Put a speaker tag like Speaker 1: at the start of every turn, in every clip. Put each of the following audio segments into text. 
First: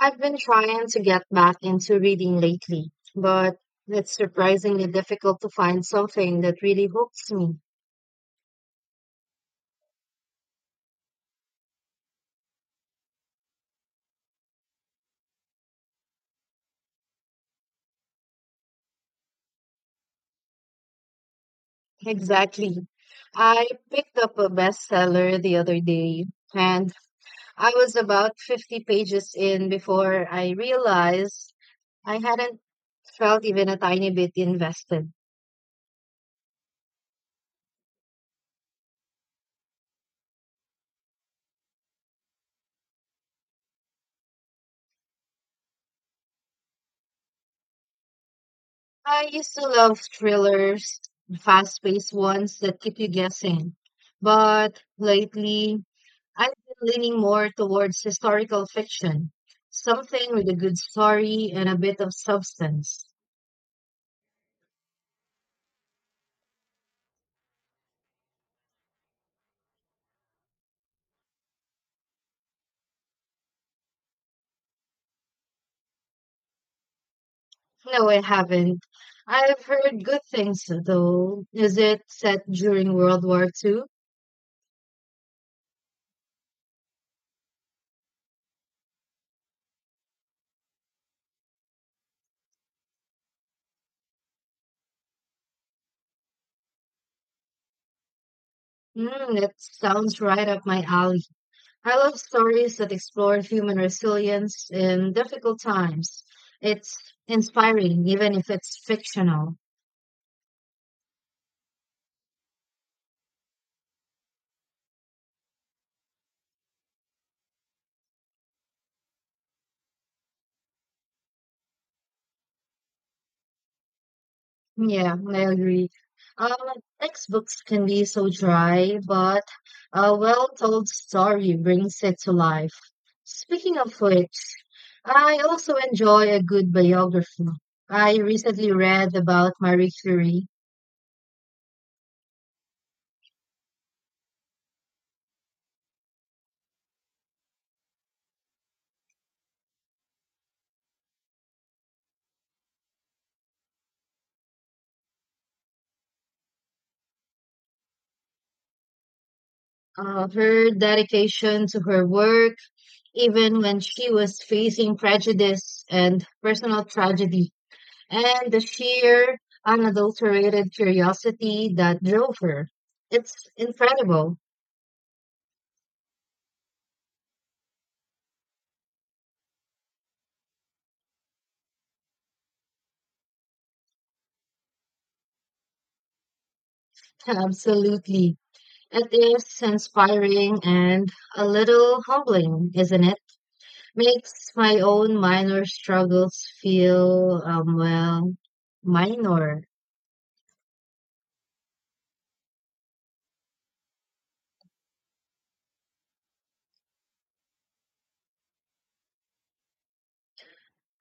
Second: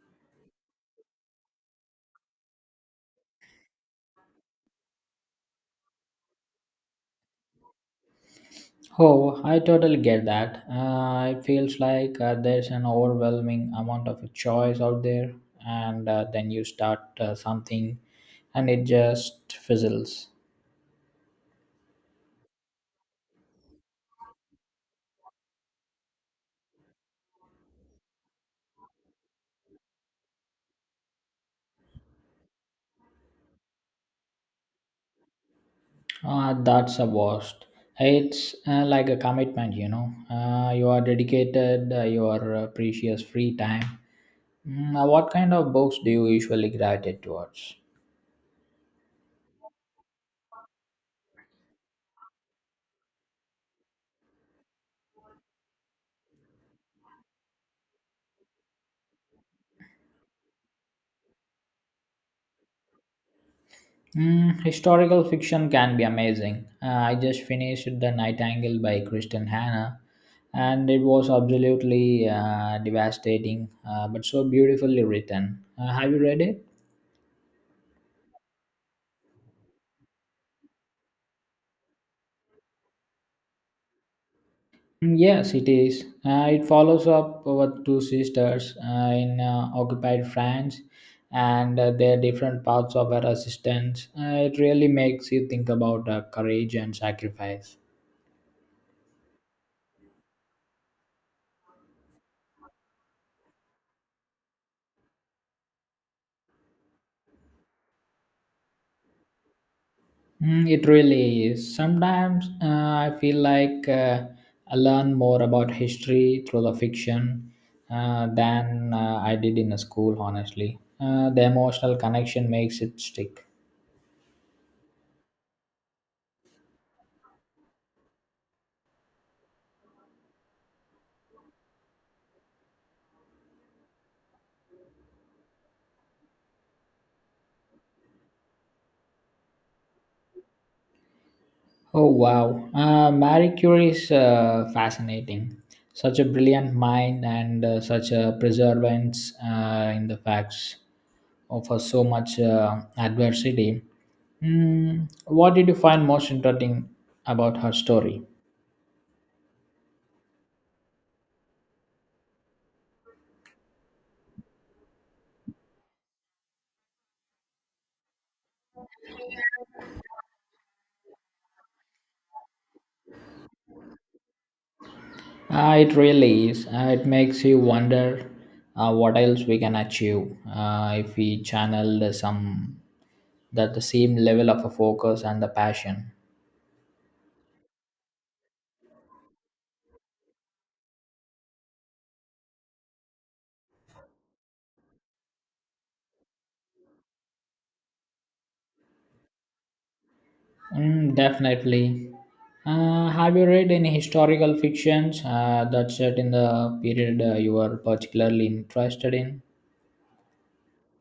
Speaker 1: I've been trying to get back into reading lately, but it's surprisingly difficult to find something that really hooks me.
Speaker 2: Oh, I totally get that. It feels like there's an overwhelming amount of choice out there, and then you start something and it just fizzles.
Speaker 1: Exactly. I picked up a bestseller the other day, and I was about 50 pages in before I realized I hadn't felt even a tiny bit invested.
Speaker 2: That's a worst. It's like a commitment, you know. You are dedicated your precious free time. What kind of books do you usually gravitate towards?
Speaker 1: I used to love thrillers, fast-paced ones that keep you guessing. But lately, I've been leaning more towards historical fiction, something with a good story and a bit of substance.
Speaker 2: Mm, historical fiction can be amazing. I just finished The Nightingale by Kristen Hanna, and it was absolutely devastating, but so beautifully written. Have you read it?
Speaker 1: No, I haven't. I've heard good things, though. Is it set during World War Two?
Speaker 2: Mm, yes, it is. It follows up our two sisters in occupied France and their different paths of her assistance. It really makes you think about courage and sacrifice.
Speaker 1: Mm, that sounds right up my alley. I love stories that explore human resilience in difficult times. It's inspiring, even if it's fictional.
Speaker 2: Mm, it really is. Sometimes I feel like I learn more about history through the fiction than I did in a school, honestly. The emotional connection makes it stick.
Speaker 1: Yeah, I agree. Um, Textbooks can be so dry, but a well-told story brings it to life. Speaking of which, I also enjoy a good biography. I recently read about Marie Curie.
Speaker 2: Oh, wow. Marie Curie is fascinating. Such a brilliant mind and such a perseverance in the facts offer so much adversity. Mm, what did you find most interesting about her story?
Speaker 1: Her dedication to her work, even when she was facing prejudice and personal tragedy, and the sheer unadulterated curiosity that drove her. It's incredible.
Speaker 2: It really is. It makes you wonder what else we can achieve if we channel the some that the same level of a focus and the passion.
Speaker 1: Absolutely. It is inspiring and a little humbling, isn't it? Makes my own minor struggles feel, well, minor.
Speaker 2: Mm, definitely. Have you read any historical fictions that set in the period you are particularly interested in?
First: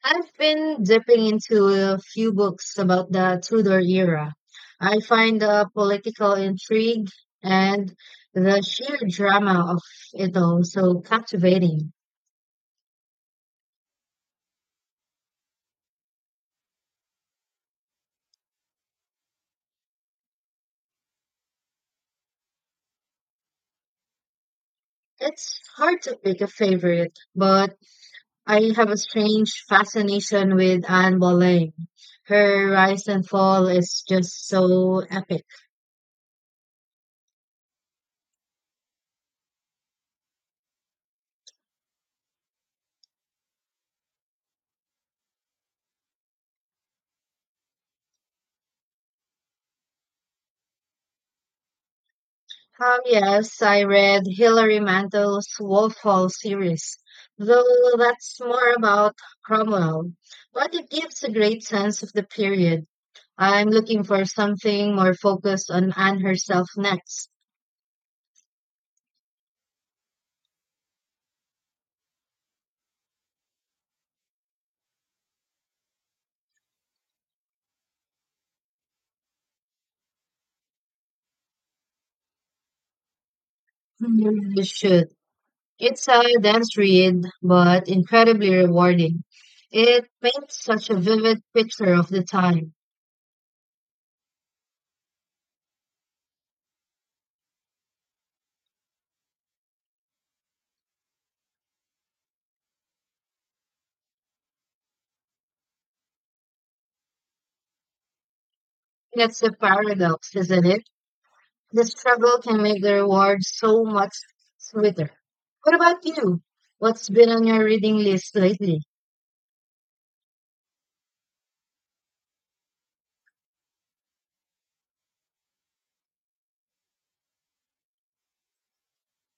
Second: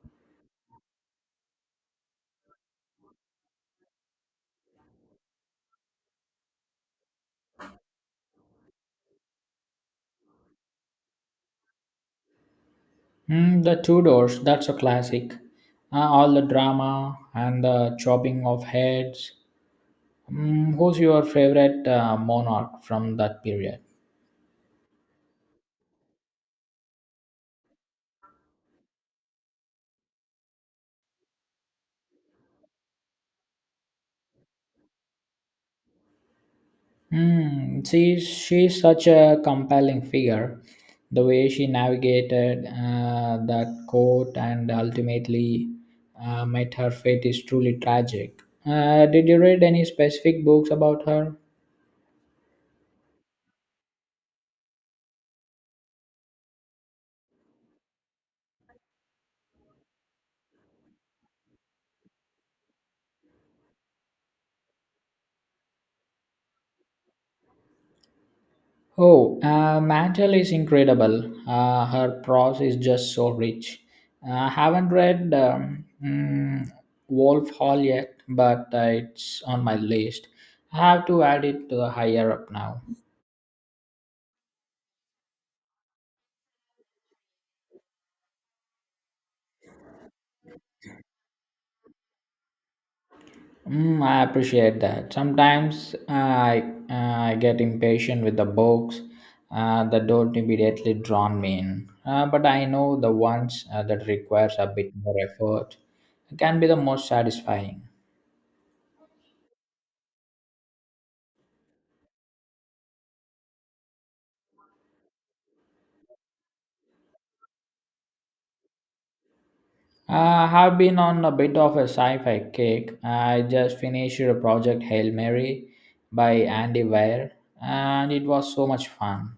Speaker 1: I've been dipping into a few books about the Tudor era. I find the political intrigue and the sheer drama of it all so captivating.
Speaker 2: Mm, the Tudors, that's a classic. All the drama and the chopping of heads. Mm, who's your favorite monarch from that period?
Speaker 1: It's hard to pick a favorite, but I have a strange fascination with Anne Boleyn. Her rise and fall is just so epic.
Speaker 2: Hmm. She's such a compelling figure. The way she navigated that court and ultimately met her fate is truly tragic. Did you read any specific books about her?
Speaker 1: Ah, yes, I read Hilary Mantel's Wolf Hall series, though that's more about Cromwell. But it gives a great sense of the period. I'm looking for something more focused on Anne herself next.
Speaker 2: Oh, Mantle is incredible. Her prose is just so rich. I haven't read Wolf Hall yet, but it's on my list. I have to add it to the higher up now.
Speaker 1: Mhm. You should. It's a dense read, but incredibly rewarding. It paints such a vivid picture of the time.
Speaker 2: Mm, I appreciate that. Sometimes I get impatient with the books that don't immediately draw me in, but I know the ones that requires a bit more effort can be the most satisfying.
Speaker 1: That's the paradox, isn't it? The struggle can make the reward so much sweeter. What about you? What's been on your reading list lately?
Speaker 2: Uh, I have been on a bit of a sci-fi kick. I just finished a project Hail Mary by Andy Weir, and it was so much fun.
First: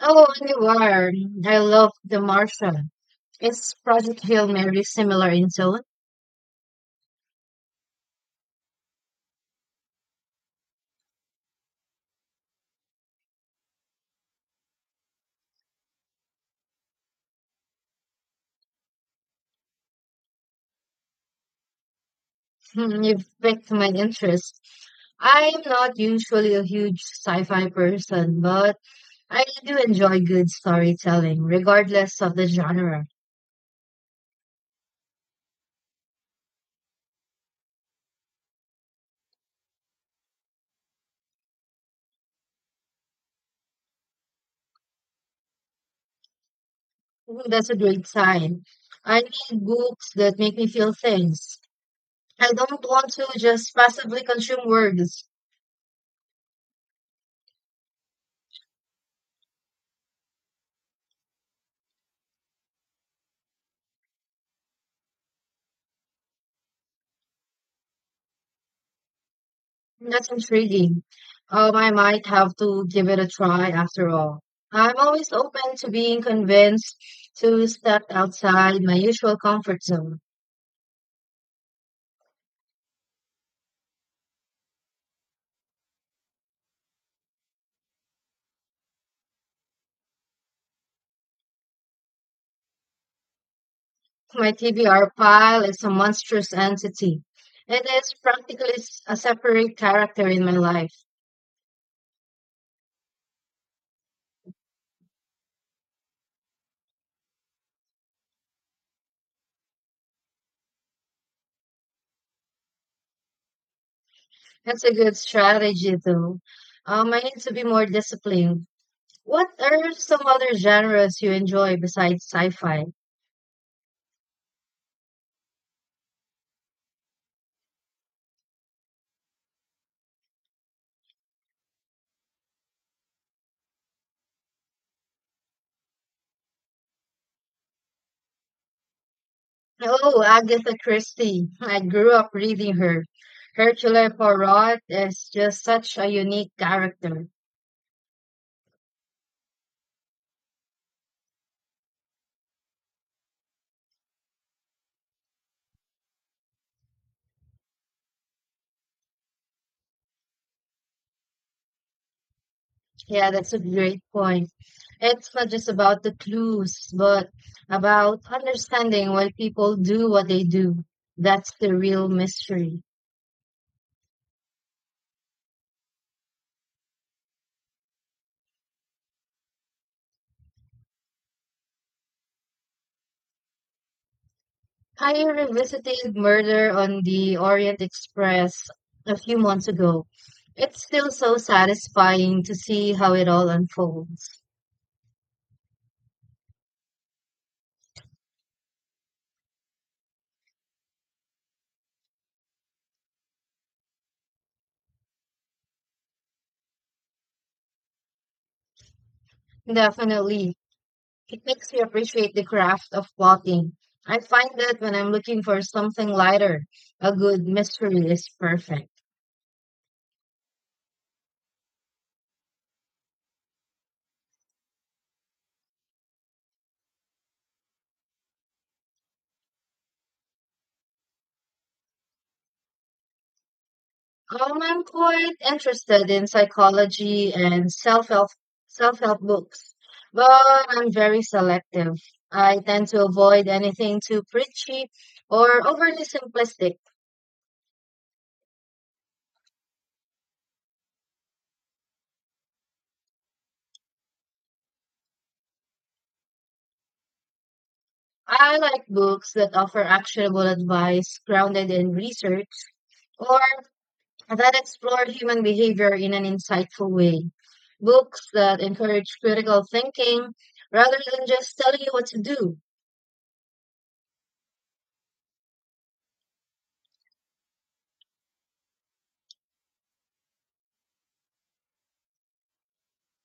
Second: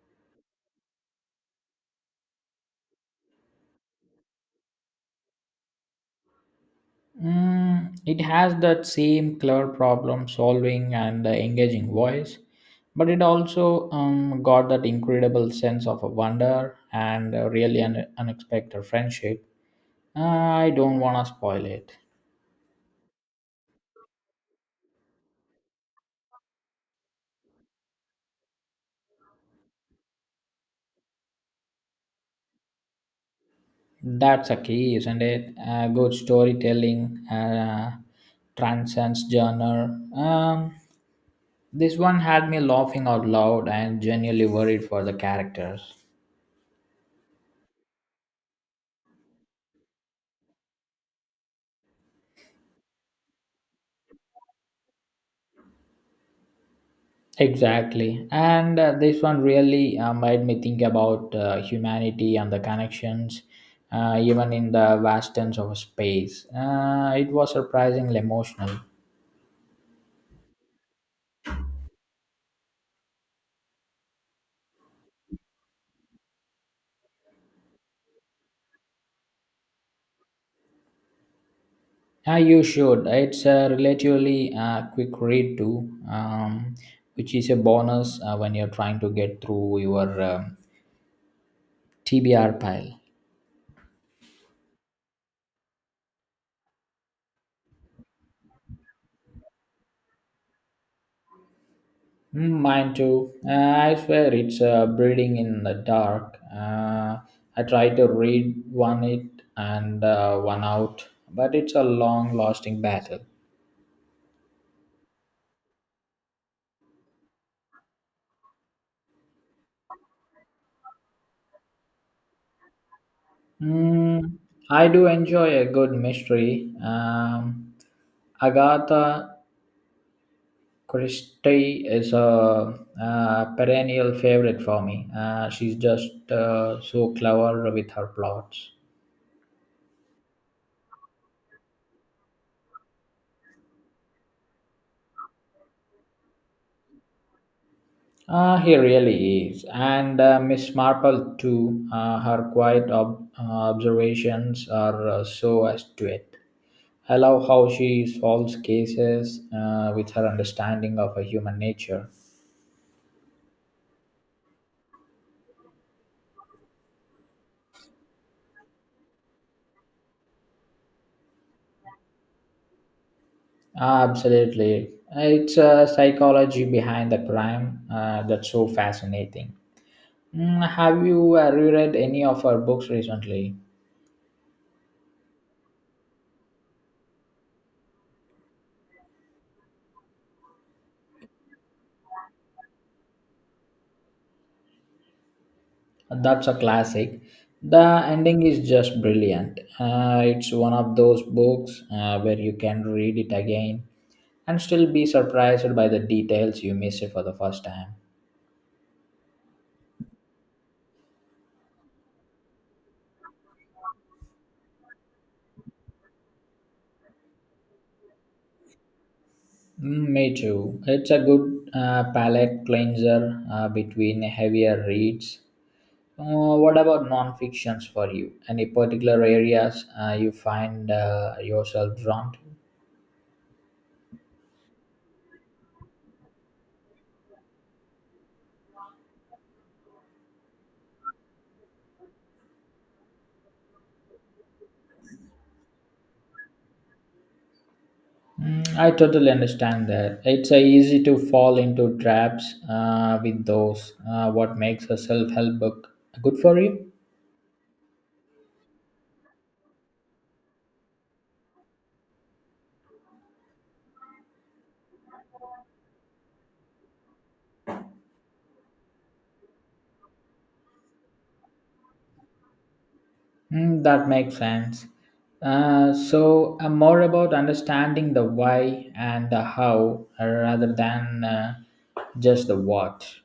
Speaker 1: Oh, Anywhere. I love The Martian. Is Project Hail Mary similar in tone?
Speaker 2: Mm, it has that same clever problem solving and engaging voice, but it also got that incredible sense of wonder and a really unexpected friendship. I don't want to spoil it.
Speaker 1: Hmm, you've piqued my interest. I'm not usually a huge sci-fi person, but I do enjoy good storytelling, regardless of the genre.
Speaker 2: That's a key, isn't it? Good storytelling transcends genre. This one had me laughing out loud and genuinely worried for the characters.
Speaker 1: I That's a great sign. I need books that make me feel things. I don't want to just passively consume words.
Speaker 2: Exactly. And this one really made me think about humanity and the connections, even in the vastness of space. It was surprisingly emotional.
Speaker 1: That's intriguing. I might have to give it a try after all. I'm always open to being convinced to step outside my usual comfort zone.
Speaker 2: You should. It's a relatively quick read, too, which is a bonus when you're trying to get through your TBR pile.
Speaker 1: My TBR pile is a monstrous entity. It is practically a separate character in my life.
Speaker 2: Mm, mine too. I swear it's breeding in the dark. I tried to read one it and one out, but it's a long lasting battle.
Speaker 1: That's a good strategy, though. I need to be more disciplined. What are some other genres you enjoy besides sci-fi?
Speaker 2: Mm, I do enjoy a good mystery. Agatha Christie is a, perennial favorite for me. She's just so clever with her plots.
Speaker 1: Oh, Agatha Christie. I grew up reading her. Hercule Poirot is just such a unique character.
Speaker 2: He really is. And Miss Marple, too. Her quiet observations are so astute. I love how she solves cases with her understanding of a human nature.
Speaker 1: Yeah, that's a great point. It's not just about the clues, but about understanding why people do what they do. That's the real mystery.
Speaker 2: Ah, absolutely. It's a psychology behind the crime that's so fascinating. Mm, have you reread any of her books recently?
Speaker 1: I revisited Murder on the Orient Express a few months ago. It's still so satisfying to see how it all unfolds.
Speaker 2: That's a classic. The ending is just brilliant. It's one of those books where you can read it again and still be surprised by the details you missed for the first time.
Speaker 1: Definitely. It makes me appreciate the craft of walking. I find that when I'm looking for something lighter, a good mystery is perfect.
Speaker 2: Mm, me too. It's a good palate cleanser between heavier reads. What about non-fictions for you? Any particular areas you find yourself drawn to?
Speaker 1: I'm quite interested in psychology and self-help books, but I'm very selective. I tend to avoid anything too preachy or overly simplistic.
Speaker 2: Mm, I totally understand that. It's easy to fall into traps with those. What makes a self help book good for you?
Speaker 1: I like books that offer actionable advice grounded in research or that explored human behavior in an insightful way. Books that encourage critical thinking rather than just telling you what to do.
Speaker 2: Mm, that makes sense. So, more about understanding the why and the how rather than just the what.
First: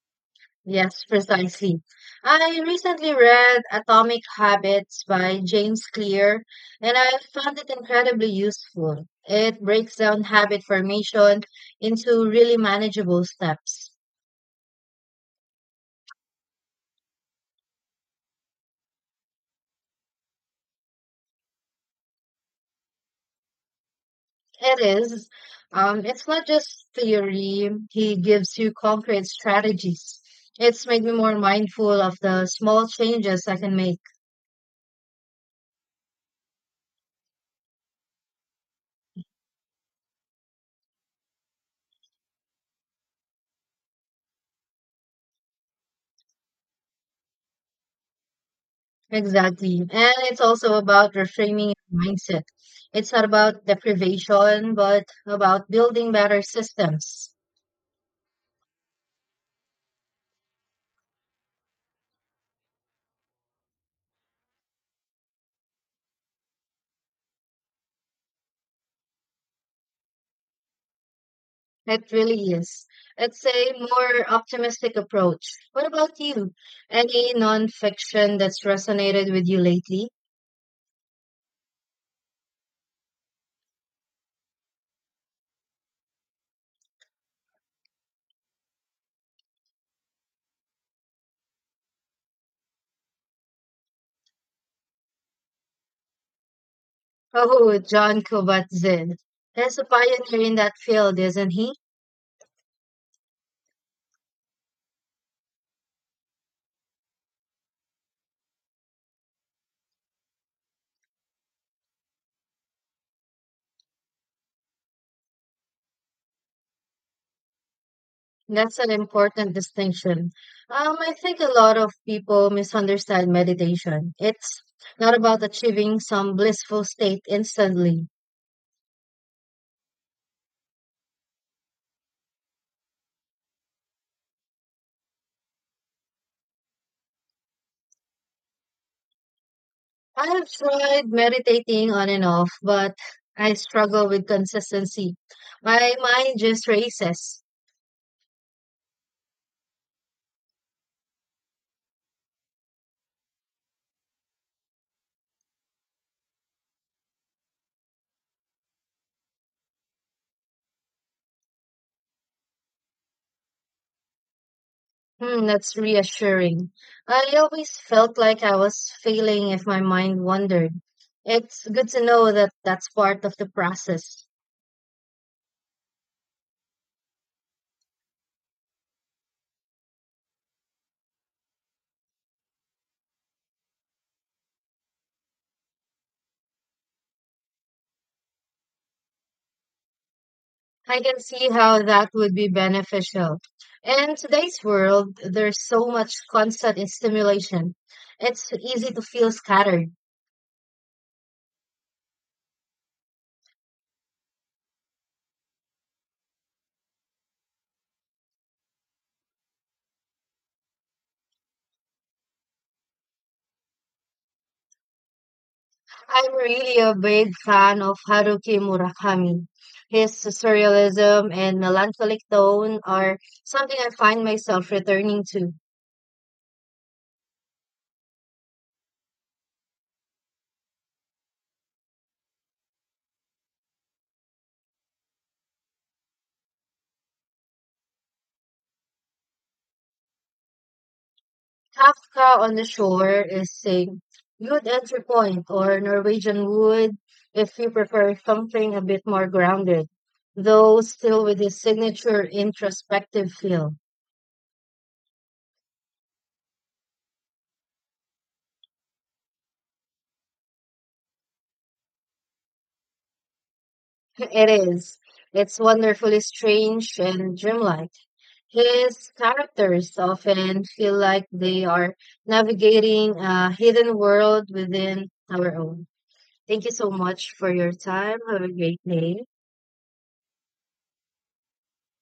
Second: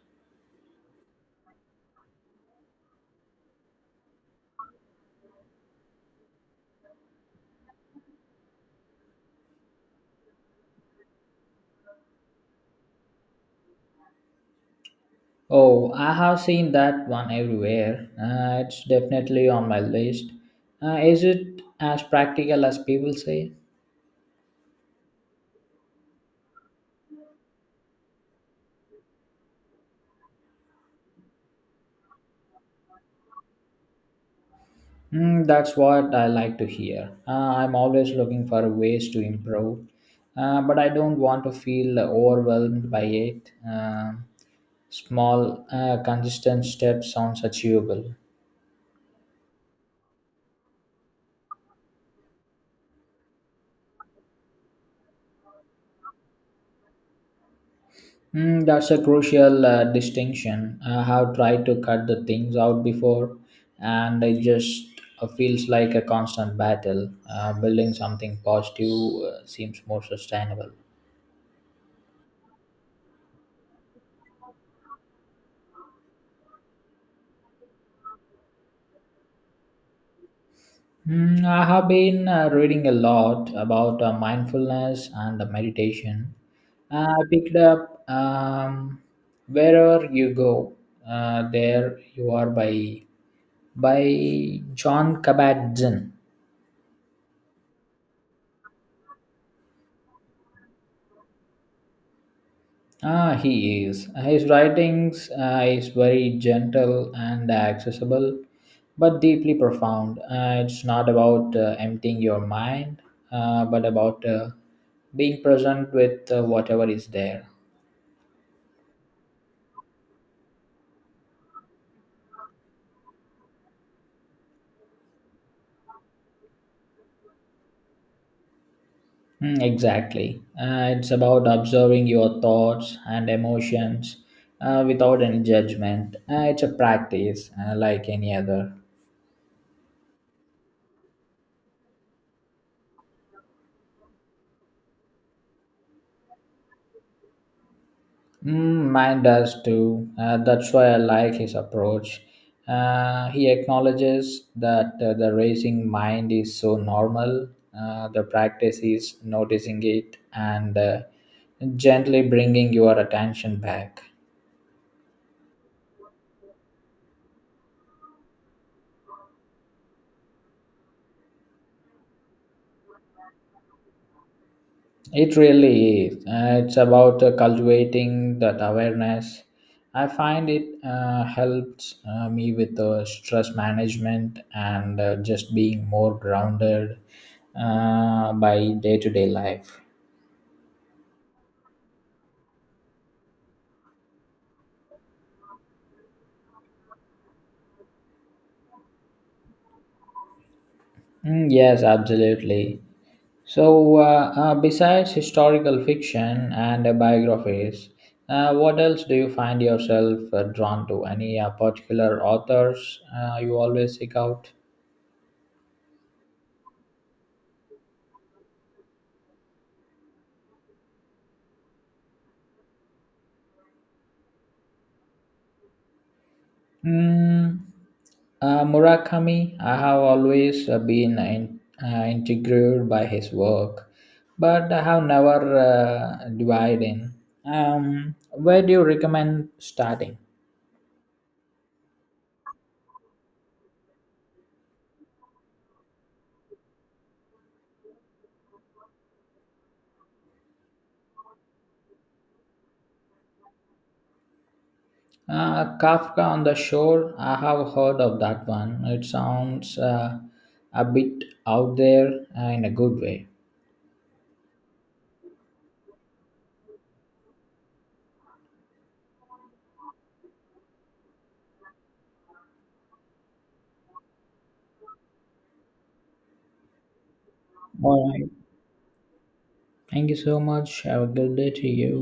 Speaker 1: Yes, precisely. I recently read Atomic Habits by James Clear, and I found it incredibly useful. It breaks down habit formation into really manageable steps.
Speaker 2: Oh, I have seen that one everywhere. It's definitely on my list. Is it as practical as people say?
Speaker 1: It is. It's not just theory. He gives you concrete strategies. It's made me more mindful of the small changes I can make.
Speaker 2: Mm, that's what I like to hear. I'm always looking for ways to improve, but I don't want to feel overwhelmed by it. Small, consistent steps sounds achievable.
Speaker 1: Exactly. And it's also about reframing your mindset. It's not about deprivation, but about building better systems.
Speaker 2: Mm, that's a crucial distinction. I have tried to cut the things out before, and it just feels like a constant battle. Building something positive seems more sustainable.
Speaker 1: It really is. It's a more optimistic approach. What about you? Any nonfiction that's resonated with you lately?
Speaker 2: Mm, I have been reading a lot about mindfulness and meditation. I picked up Wherever You Go, There You Are by John Kabat-Zinn.
Speaker 1: Oh, John Kabat-Zinn. He's a pioneer in that field, isn't he?
Speaker 2: Ah, he is. His writings is very gentle and accessible, but deeply profound. It's not about emptying your mind, but about being present with whatever is there.
Speaker 1: That's an important distinction. I think a lot of people misunderstand meditation. It's not about achieving some blissful state instantly.
Speaker 2: Mm, exactly. It's about observing your thoughts and emotions without any judgment. It's a practice like any other.
Speaker 1: I have tried meditating on and off, but I struggle with consistency. My mind just races.
Speaker 2: Mm, mine does too. That's why I like his approach. He acknowledges that the racing mind is so normal. The practice is noticing it and gently bringing your attention back.
Speaker 1: Hmm, that's reassuring. I always felt like I was failing if my mind wandered. It's good to know that that's part of the process.
Speaker 2: It really is. It's about cultivating that awareness. I find it helps me with stress management and just being more grounded by day to day life.
Speaker 1: I can see how that would be beneficial. In today's world, there's so much constant stimulation. It's easy to feel scattered.
Speaker 2: Mm, yes, absolutely. So, besides historical fiction and biographies, what else do you find yourself drawn to? Any particular authors you always seek out?
Speaker 1: I'm really a big fan of Haruki Murakami. His surrealism and melancholic tone are something I find myself returning to.
Speaker 2: Mm, Murakami, I have always been intrigued by his work, but I have never dived in. Where do you recommend starting?
Speaker 1: Kafka on the Shore is a good entry point, or Norwegian Wood if you prefer something a bit more grounded, though still with his signature introspective feel.
Speaker 2: Kafka on the Shore, I have heard of that one. It sounds a bit out there in a good way.
Speaker 1: It is. It's wonderfully strange and dreamlike. His characters often feel like they are navigating a hidden world within our own. Thank you so much for your
Speaker 2: All
Speaker 1: time.
Speaker 2: right.
Speaker 1: Have a great day.
Speaker 2: Thank you so much. Have a good day to you.